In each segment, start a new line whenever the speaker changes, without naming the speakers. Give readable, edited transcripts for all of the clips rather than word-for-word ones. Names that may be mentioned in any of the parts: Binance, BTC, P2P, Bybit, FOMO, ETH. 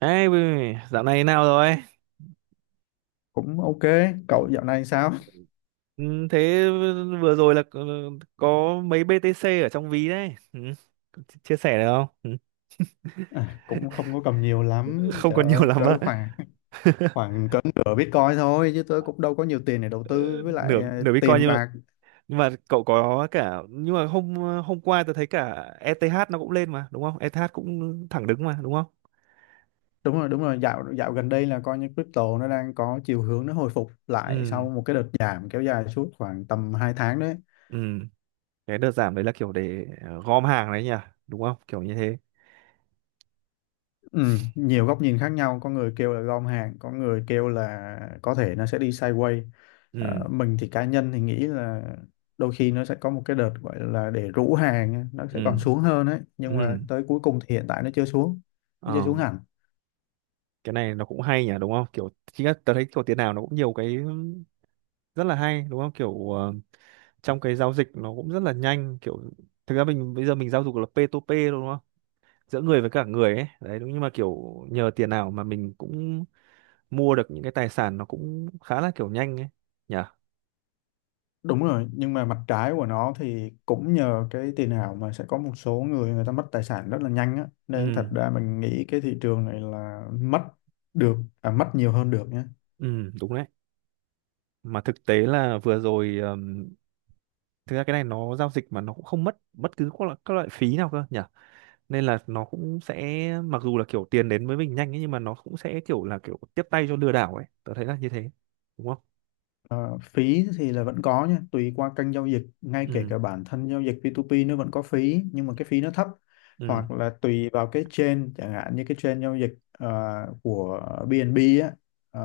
Ê, dạo này nào rồi?
Cũng ok. Cậu dạo này sao?
Ừ. Thế vừa rồi là có mấy BTC ở trong ví đấy. Ừ. Chia chia sẻ được không? Ừ.
À, cũng không có cầm nhiều lắm,
Không
trời
còn nhiều
ơi,
lắm
cỡ
á.
khoảng khoảng cỡ nửa Bitcoin thôi chứ tôi cũng đâu có nhiều tiền để đầu tư với lại
Nửa nửa Bitcoin,
tiền
nhưng mà,
bạc.
nhưng mà cậu có cả, nhưng mà hôm hôm qua tôi thấy cả ETH nó cũng lên mà, đúng không? ETH cũng thẳng đứng mà, đúng không?
Đúng rồi, đúng rồi, dạo dạo gần đây là coi như crypto nó đang có chiều hướng nó hồi phục lại
Ừ,
sau một cái đợt giảm kéo dài suốt khoảng tầm 2 tháng đấy.
ừ. Cái đợt giảm đấy là kiểu để gom hàng đấy nhỉ, đúng không? Kiểu như thế.
Ừ, nhiều góc nhìn khác nhau, có người kêu là gom hàng, có người kêu là có thể nó sẽ đi sideways.
Ừ,
Mình thì cá nhân thì nghĩ là đôi khi nó sẽ có một cái đợt gọi là để rũ hàng á, nó sẽ còn
ừ,
xuống hơn ấy nhưng mà
ừ.
tới cuối cùng thì hiện tại nó chưa xuống, nó chưa
Ờ.
xuống hẳn.
Cái này nó cũng hay nhỉ, đúng không? Kiểu chính là tớ thấy kiểu tiền nào nó cũng nhiều cái rất là hay, đúng không? Kiểu trong cái giao dịch nó cũng rất là nhanh. Kiểu thực ra mình bây giờ mình giao dịch là P2P, đúng không? Giữa người với cả người ấy đấy, đúng. Nhưng mà kiểu nhờ tiền nào mà mình cũng mua được những cái tài sản, nó cũng khá là kiểu nhanh ấy nhỉ.
Đúng rồi, nhưng mà mặt trái của nó thì cũng nhờ cái tiền ảo mà sẽ có một số người người ta mất tài sản rất là nhanh á, nên
Ừ,
thật ra mình nghĩ cái thị trường này là mất nhiều hơn được nhé.
ừ, đúng đấy. Mà thực tế là vừa rồi thực ra cái này nó giao dịch mà nó cũng không mất bất cứ các loại phí nào cơ nhỉ. Nên là nó cũng sẽ, mặc dù là kiểu tiền đến với mình nhanh ấy, nhưng mà nó cũng sẽ kiểu là kiểu tiếp tay cho lừa đảo ấy, tớ thấy là như thế, đúng không?
Ờ, Phí thì là vẫn có nha, tùy qua kênh giao dịch, ngay kể
Ừ,
cả bản thân giao dịch P2P nó vẫn có phí, nhưng mà cái phí nó thấp,
ừ,
hoặc là tùy vào cái chain, chẳng hạn như cái chain giao dịch của BNB á, ờ,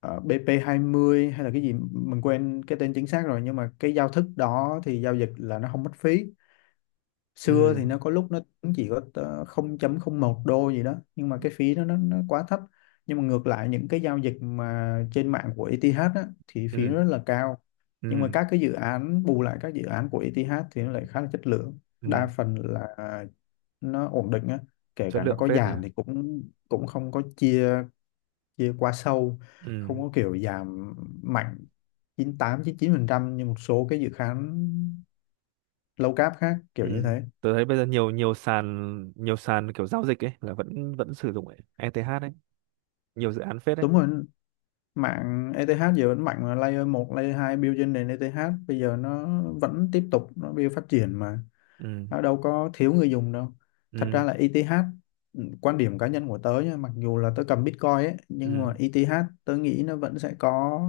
ờ, BP20 hay là cái gì mình quên cái tên chính xác rồi, nhưng mà cái giao thức đó thì giao dịch là nó không mất phí.
ừ,
Xưa thì nó có lúc nó cũng chỉ có 0,01 đô gì đó nhưng mà cái phí nó quá thấp. Nhưng mà ngược lại những cái giao dịch mà trên mạng của ETH á, thì phí
ừ,
nó rất là cao. Nhưng mà
ừ,
các cái dự án bù lại, các dự án của ETH thì nó lại khá là chất lượng, đa
ừ.
phần là nó ổn định á, kể
Chất
cả nó
lượng
có
phết nhỉ.
giảm thì cũng cũng không có chia chia quá sâu, không
Ừ,
có kiểu giảm mạnh 98 99 phần trăm như một số cái dự án low cap khác kiểu như
ừ.
thế.
Tớ thấy bây giờ nhiều nhiều sàn kiểu giao dịch ấy là vẫn vẫn sử dụng ETH ấy, nhiều dự án phết đấy.
Đúng rồi, mạng ETH giờ vẫn mạnh mà, layer một layer 2 build trên nền ETH bây giờ nó vẫn tiếp tục nó build phát triển mà,
Ừ,
nó đâu có thiếu người dùng đâu. Thật ra
ừ,
là ETH, ừ, quan điểm cá nhân của tớ nha, mặc dù là tớ cầm Bitcoin ấy nhưng
ừ,
mà ETH tớ nghĩ nó vẫn sẽ có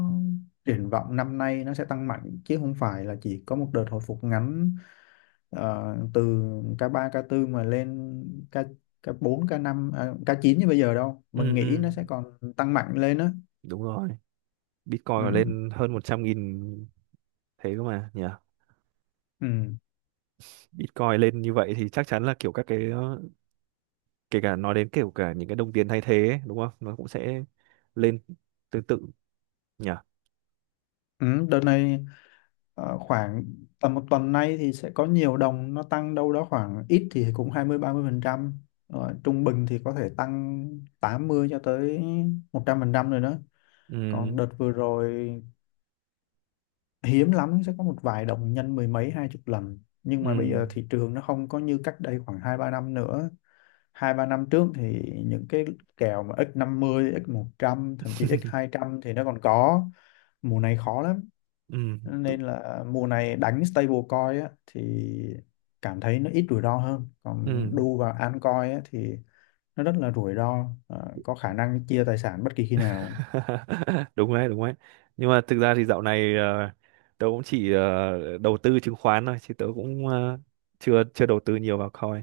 triển vọng năm nay, nó sẽ tăng mạnh chứ không phải là chỉ có một đợt hồi phục ngắn. Từ ca ba ca tư mà lên ca ca bốn ca năm à, K9 như bây giờ đâu, mình
ừ,
nghĩ nó
ừ,
sẽ còn tăng mạnh lên á.
đúng rồi. Bitcoin mà
Ừ.
lên hơn 100.000 thế cơ mà nhỉ.
Ừ.
Bitcoin lên như vậy thì chắc chắn là kiểu các cái, kể cả nói đến kiểu cả những cái đồng tiền thay thế ấy, đúng không, nó cũng sẽ lên tương tự nhỉ.
Ừ. Đợt này khoảng tầm một tuần nay thì sẽ có nhiều đồng nó tăng đâu đó, khoảng ít thì cũng 20 30% rồi, trung bình thì có thể tăng 80 cho tới 100% rồi đó. Còn
Ừ,
đợt vừa rồi hiếm lắm sẽ có một vài đồng nhân mười mấy hai chục lần, nhưng
ừ,
mà bây giờ thị trường nó không có như cách đây khoảng 2 3 năm nữa. Hai ba năm trước thì những cái kèo mà x 50 x 100 thậm chí x 200 thì nó còn có, mùa này khó lắm.
ừ, tự-
Nên là mùa này đánh stablecoin á, thì cảm thấy nó ít rủi ro hơn, còn
ừ.
đu vào altcoin á, thì nó rất là rủi ro. Ờ, có khả năng chia tài sản bất kỳ khi nào.
Đúng đấy, đúng đấy. Nhưng mà thực ra thì dạo này tớ cũng chỉ đầu tư chứng khoán thôi, chứ tớ cũng ờ, chưa chưa đầu tư nhiều vào coin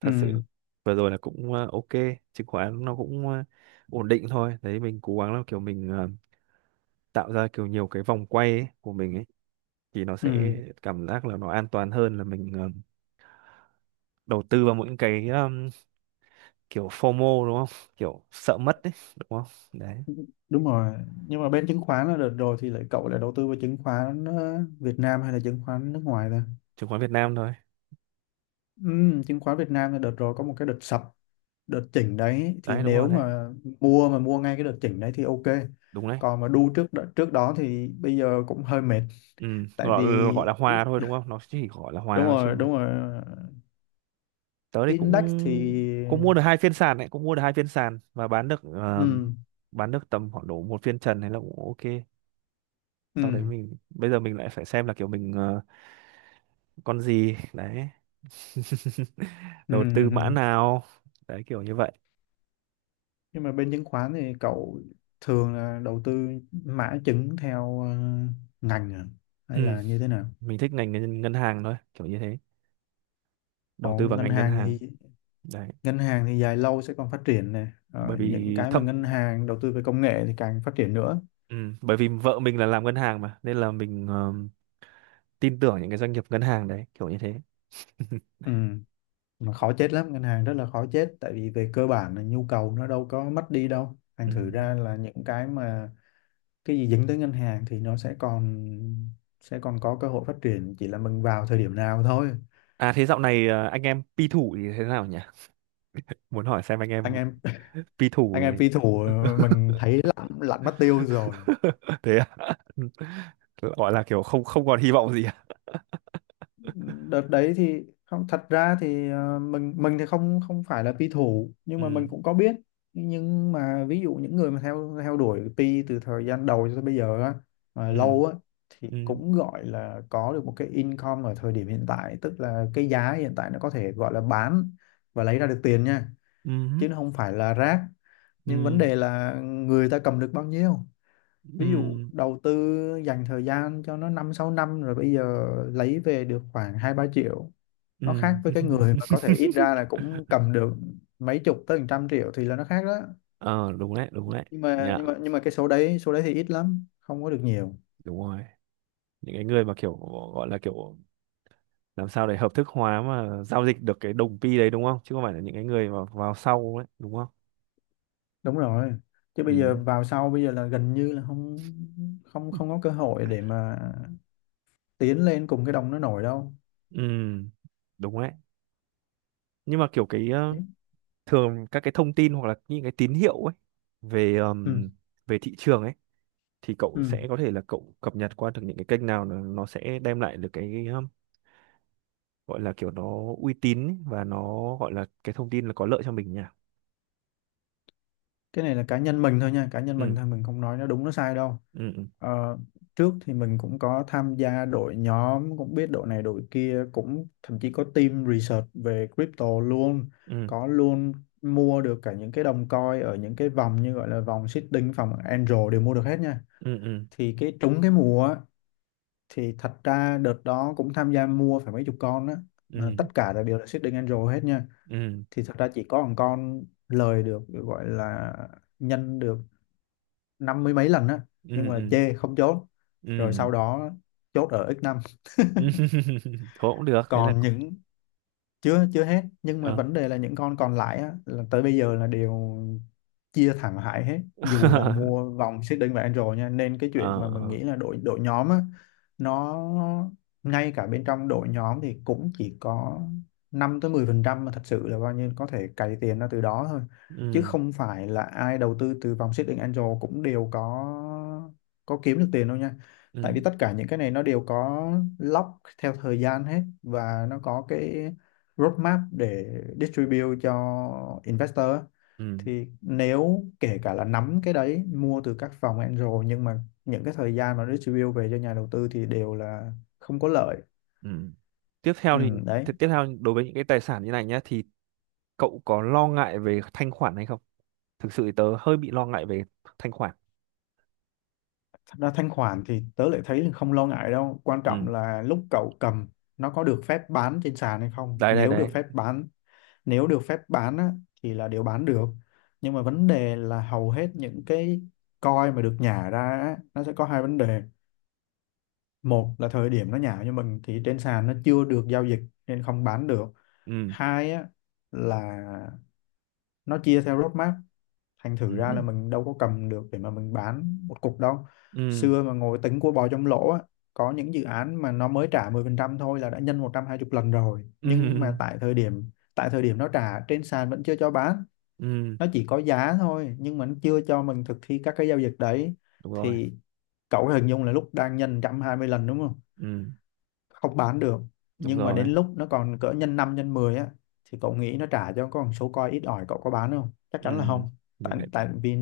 thật
Ừ,
sự. Vừa rồi là cũng ok. Chứng khoán nó cũng ổn định thôi đấy. Mình cố gắng là kiểu mình tạo ra kiểu nhiều cái vòng quay ấy, của mình ấy, thì nó
ừ,
sẽ cảm giác là nó an toàn hơn là mình đầu tư vào những cái kiểu FOMO, đúng không? Kiểu sợ mất đấy, đúng không? Đấy.
đúng rồi. Nhưng mà bên chứng khoán là đợt rồi thì lại cậu lại đầu tư vào chứng khoán Việt Nam hay là chứng khoán nước ngoài ta?
Chứng khoán Việt Nam thôi.
Ừ, chứng khoán Việt Nam là đợt rồi có một cái đợt sập, đợt chỉnh đấy thì
Đấy, đúng rồi
nếu
đấy,
mà mua ngay cái đợt chỉnh đấy thì ok,
đúng đấy.
còn mà đu trước trước đó thì bây giờ cũng hơi mệt,
Ừ.
tại
gọi,
vì.
gọi là hòa thôi, đúng không? Nó chỉ gọi là hòa
Đúng
thôi
rồi,
chứ.
đúng rồi,
Tớ thì
index
cũng
thì.
cũng mua được hai phiên sàn đấy, cũng mua được hai phiên sàn, và
Ừ,
bán được tầm khoảng độ một phiên trần hay là cũng ok. Sau đấy
ừ,
mình bây giờ mình lại phải xem là kiểu mình con gì đấy.
ừ,
Đầu tư
ừ.
mã
Ừ.
nào đấy kiểu như vậy.
Nhưng mà bên chứng khoán thì cậu thường là đầu tư mã chứng theo ngành à? Hay
Ừ.
là như thế nào?
Mình thích ngành ngân hàng thôi, kiểu như thế.
Ở
Đầu tư vào
ngân
ngành ngân
hàng thì
hàng đấy.
Ngân hàng thì dài lâu sẽ còn phát triển này.
Bởi
Ờ, những
vì
cái mà
thậm
ngân hàng đầu tư về công nghệ thì càng phát triển nữa.
Ừ, bởi vì vợ mình là làm ngân hàng mà, nên là mình tin tưởng những cái doanh nghiệp ngân hàng đấy, kiểu như thế.
Ừ. Mà khó chết lắm, ngân hàng rất là khó chết, tại vì về cơ bản là nhu cầu nó đâu có mất đi đâu, thành
Ừ.
thử ra là những cái mà cái gì dính tới ngân hàng thì nó sẽ còn có cơ hội phát triển, chỉ là mình vào thời điểm nào thôi.
À, thế dạo này anh em pi thủ thì thế nào nhỉ? Muốn hỏi xem anh
Anh
em
em
pi thủ
anh em phi
thì…
thủ mình thấy lặn lặn mất tiêu rồi.
Thế à? Gọi là kiểu không không còn hy vọng gì à?
Đợt đấy thì không, thật ra thì mình thì không không phải là pi thủ nhưng mà
Ừ,
mình cũng có biết. Nhưng mà ví dụ những người mà theo theo đuổi pi từ thời gian đầu cho tới bây giờ á, mà
ừ,
lâu á, thì
ừ,
cũng gọi là có được một cái income ở thời điểm hiện tại, tức là cái giá hiện tại nó có thể gọi là bán và lấy ra được tiền nha,
ừ,
chứ nó không phải là rác. Nhưng vấn
ừ,
đề là người ta cầm được bao nhiêu, ví dụ
ừ,
đầu tư dành thời gian cho nó 5 6 năm rồi bây giờ lấy về được khoảng 2 3 triệu, nó khác
ừ.
với cái người mà có thể ít ra là cũng cầm được mấy chục tới hàng trăm triệu thì là nó khác đó.
Ờ, đúng đấy, đúng đấy. Dạ,
Nhưng mà cái số đấy, số đấy thì ít lắm, không có được nhiều.
đúng rồi. Những cái người mà kiểu gọi là kiểu làm sao để hợp thức hóa mà giao dịch được cái đồng pi đấy, đúng không? Chứ không phải là những cái người mà vào sau ấy, đúng không?
Đúng rồi, chứ
Ừ,
bây giờ vào sau bây giờ là gần như là không không không có cơ hội để mà tiến lên cùng cái đồng nó nổi đâu.
ừ, đúng đấy. Nhưng mà kiểu cái thường các cái thông tin hoặc là những cái tín hiệu ấy về
Ừ,
về thị trường ấy, thì cậu
ừ.
sẽ có thể là cậu cập nhật qua được những cái kênh nào nó sẽ đem lại được cái gọi là kiểu nó uy tín ấy, và nó gọi là cái thông tin là có lợi cho mình nhỉ.
Cái này là cá nhân mình thôi nha, cá nhân mình
Ừ,
thôi, mình không nói nó đúng nó sai đâu.
ừ,
Ờ, Trước thì mình cũng có tham gia đội nhóm, cũng biết đội này đội kia, cũng thậm chí có team research về crypto luôn,
ừ,
có luôn. Mua được cả những cái đồng coin ở những cái vòng như gọi là vòng seeding vòng angel đều mua được hết nha.
ừ, ừ, ừ,
Thì cái trúng cái mùa á, thì thật ra đợt đó cũng tham gia mua phải mấy chục con á, mà
ừ,
tất cả là đều là seeding angel hết nha.
ừ,
Thì thật ra chỉ có một con lời được, gọi là nhân được 50 mấy lần á, nhưng
ừ,
mà
ừ,
chê không chốt, rồi
ừ,
sau đó chốt ở x năm.
ừ. Thôi cũng được, thế là
Còn những chưa chưa hết, nhưng mà
ờ.
vấn đề là những con còn lại á, là tới bây giờ là đều chia thẳng hại hết dù là mua vòng xích đinh và Android nha, nên cái chuyện
Ờ,
mà mình
ờ.
nghĩ là đội đội nhóm á, nó ngay cả bên trong đội nhóm thì cũng chỉ có 5 tới 10% mà thật sự là bao nhiêu có thể cày tiền ra từ đó thôi, chứ
Ừ,
không phải là ai đầu tư từ vòng xích đinh Android cũng đều có kiếm được tiền đâu nha. Tại
ừ,
vì tất cả những cái này nó đều có lock theo thời gian hết và nó có cái roadmap để distribute cho investor á,
ừ,
thì nếu kể cả là nắm cái đấy, mua từ các phòng angel, nhưng mà những cái thời gian mà distribute về cho nhà đầu tư thì đều là không có lợi.
ừ. Tiếp
Ừ,
theo thì
đấy.
thì tiếp theo đối với những cái tài sản như này nhá, thì cậu có lo ngại về thanh khoản hay không? Thực sự thì tớ hơi bị lo ngại về thanh khoản.
Thật ra thanh khoản thì tớ lại thấy là không lo ngại đâu, quan trọng
Ừ.
là lúc cậu cầm nó có được phép bán trên sàn hay không.
Đấy, đấy, đấy.
Nếu được phép bán á, thì là đều bán được. Nhưng mà vấn đề là hầu hết những cái coin mà được nhả ra á, nó sẽ có hai vấn đề. Một là thời điểm nó nhảo như mình thì trên sàn nó chưa được giao dịch, nên không bán được.
Ừ,
Hai á, là nó chia theo roadmap, thành thử ra là
ừ,
mình đâu có cầm được để mà mình bán một cục đâu.
ừ,
Xưa mà ngồi tính của bò trong lỗ á, có những dự án mà nó mới trả 10% thôi là đã nhân 120 lần rồi, nhưng
ừ,
mà tại thời điểm nó trả, trên sàn vẫn chưa cho bán,
ừ,
nó chỉ có giá thôi nhưng mà nó chưa cho mình thực thi các cái giao dịch đấy.
đúng rồi.
Thì cậu hình dung là lúc đang nhân 120 lần đúng không,
Ừ,
không bán được.
đúng
Nhưng mà đến
rồi.
lúc nó còn cỡ nhân 5 nhân 10 á thì cậu nghĩ nó trả cho con số coi ít ỏi, cậu có bán không? Chắc
Ừ,
chắn là không.
mình
Tại
lại,
Tại vì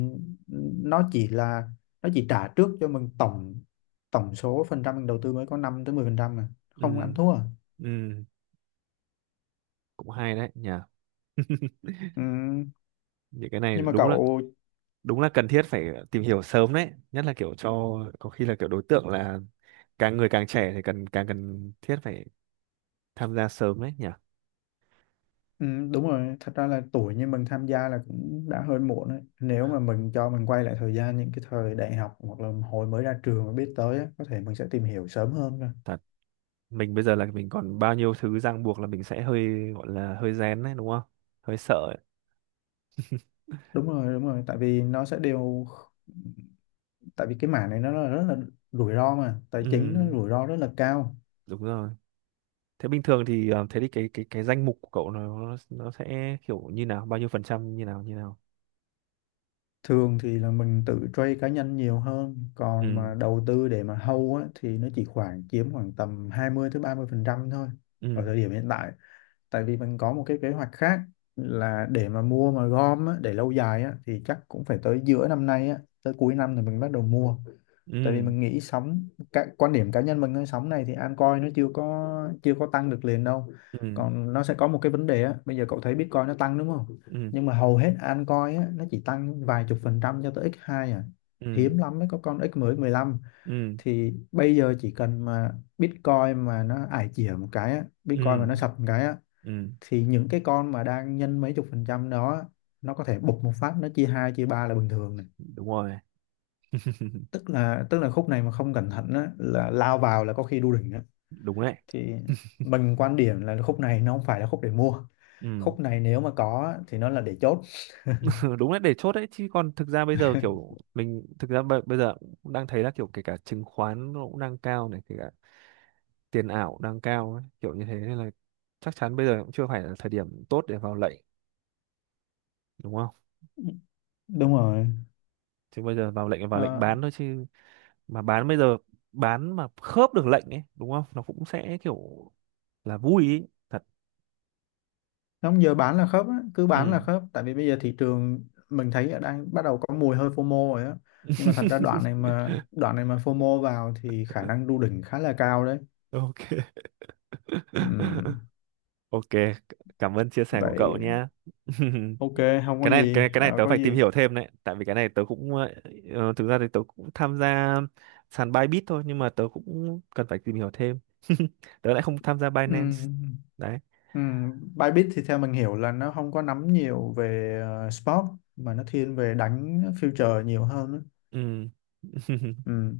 nó chỉ là nó chỉ trả trước cho mình tổng tổng số phần trăm mình đầu tư mới có 5 tới 10% mà,
ừ,
không ăn thua à.
ừ, cũng hay đấy nhỉ.
Ừ,
Những cái này
nhưng mà
đúng là,
cậu.
đúng là cần thiết phải tìm hiểu sớm đấy, nhất là kiểu cho có khi là kiểu đối tượng là càng người càng trẻ thì càng cần thiết phải tham gia sớm đấy nhỉ.
Ừ, đúng rồi, thật ra là tuổi như mình tham gia là cũng đã hơi muộn đấy, nếu mà mình cho mình quay lại thời gian những cái thời đại học hoặc là hồi mới ra trường mà biết tới á, có thể mình sẽ tìm hiểu sớm hơn.
Thật. Mình bây giờ là mình còn bao nhiêu thứ ràng buộc, là mình sẽ hơi gọi là hơi rén đấy, đúng không? Hơi sợ ấy.
Đúng rồi, đúng rồi, tại vì cái mảng này nó là rất là rủi ro, mà tài chính nó
Ừ,
rủi ro rất là cao.
đúng rồi. Thế bình thường thì thế thì cái danh mục của cậu nó sẽ kiểu như nào, bao nhiêu phần trăm như nào như nào?
Thường thì là mình tự trade cá nhân nhiều hơn, còn
Ừ,
mà đầu tư để mà hold á, thì nó chỉ khoảng chiếm khoảng tầm 20 tới 30% thôi ở
ừ,
thời điểm hiện tại. Tại vì mình có một cái kế hoạch khác là để mà mua mà gom á, để lâu dài á, thì chắc cũng phải tới giữa năm nay á, tới cuối năm thì mình bắt đầu mua. Tại vì
ừ,
mình nghĩ sóng, cái quan điểm cá nhân mình thôi, sóng này thì altcoin nó chưa có tăng được liền đâu.
ừ,
Còn nó sẽ có một cái vấn đề á, bây giờ cậu thấy Bitcoin nó tăng đúng không,
ừ,
nhưng mà hầu hết altcoin á nó chỉ tăng vài chục phần trăm cho tới x2 à,
ừ,
hiếm lắm mới có con x mười mười lăm.
ừ,
Thì bây giờ chỉ cần mà Bitcoin
ừ,
mà nó sập một cái á,
ừ,
thì những cái con mà đang nhân mấy chục phần trăm đó nó có thể bục một phát, nó chia hai chia ba là bình thường này.
đúng rồi.
Tức là khúc này mà không cẩn thận á, là lao vào là có khi đu đỉnh á.
Đúng đấy.
Thì mình quan điểm là khúc này nó không phải là khúc để mua,
Ừ.
khúc này nếu mà có á, thì nó là để chốt.
Đúng đấy, để chốt đấy, chứ còn thực ra bây giờ kiểu mình thực ra bây giờ cũng đang thấy là kiểu kể cả chứng khoán nó cũng đang cao này, kể cả tiền ảo đang cao ấy, kiểu như thế, nên là chắc chắn bây giờ cũng chưa phải là thời điểm tốt để vào lệnh, đúng không?
Đúng rồi.
Chứ bây giờ vào lệnh là vào lệnh
Ờ,
bán thôi chứ. Mà bán bây giờ, bán mà khớp được lệnh ấy, đúng không, nó cũng sẽ kiểu là vui ý, thật.
nó không, giờ bán là khớp á, cứ bán là
Ừ.
khớp, tại vì bây giờ thị trường mình thấy đang bắt đầu có mùi hơi FOMO rồi á. Nhưng mà thật ra đoạn này mà FOMO vào thì khả năng đu đỉnh khá là cao đấy.
Ok.
Ừm,
Ok, cảm ơn chia sẻ của cậu
Vậy.
nha.
Ok, không có
cái này
gì,
cái này cái này tớ
Có
phải tìm
gì.
hiểu thêm đấy, tại vì cái này tớ cũng thực ra thì tớ cũng tham gia sàn Bybit thôi, nhưng mà tớ cũng cần phải tìm hiểu thêm. Tớ lại không tham gia
Ừ,
Binance
ừ.
đấy.
Ừ, Bybit thì theo mình hiểu là nó không có nắm nhiều về sport, mà nó thiên về đánh future nhiều hơn á.
Ừ.
Ừ.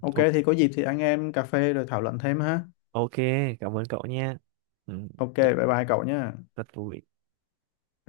Ok
Ok.
thì có dịp thì anh em cà phê rồi thảo luận thêm ha.
Ok, cảm ơn cậu nha. Ừ.
Ok,
Rất,
bye bye cậu nhé.
rất vui.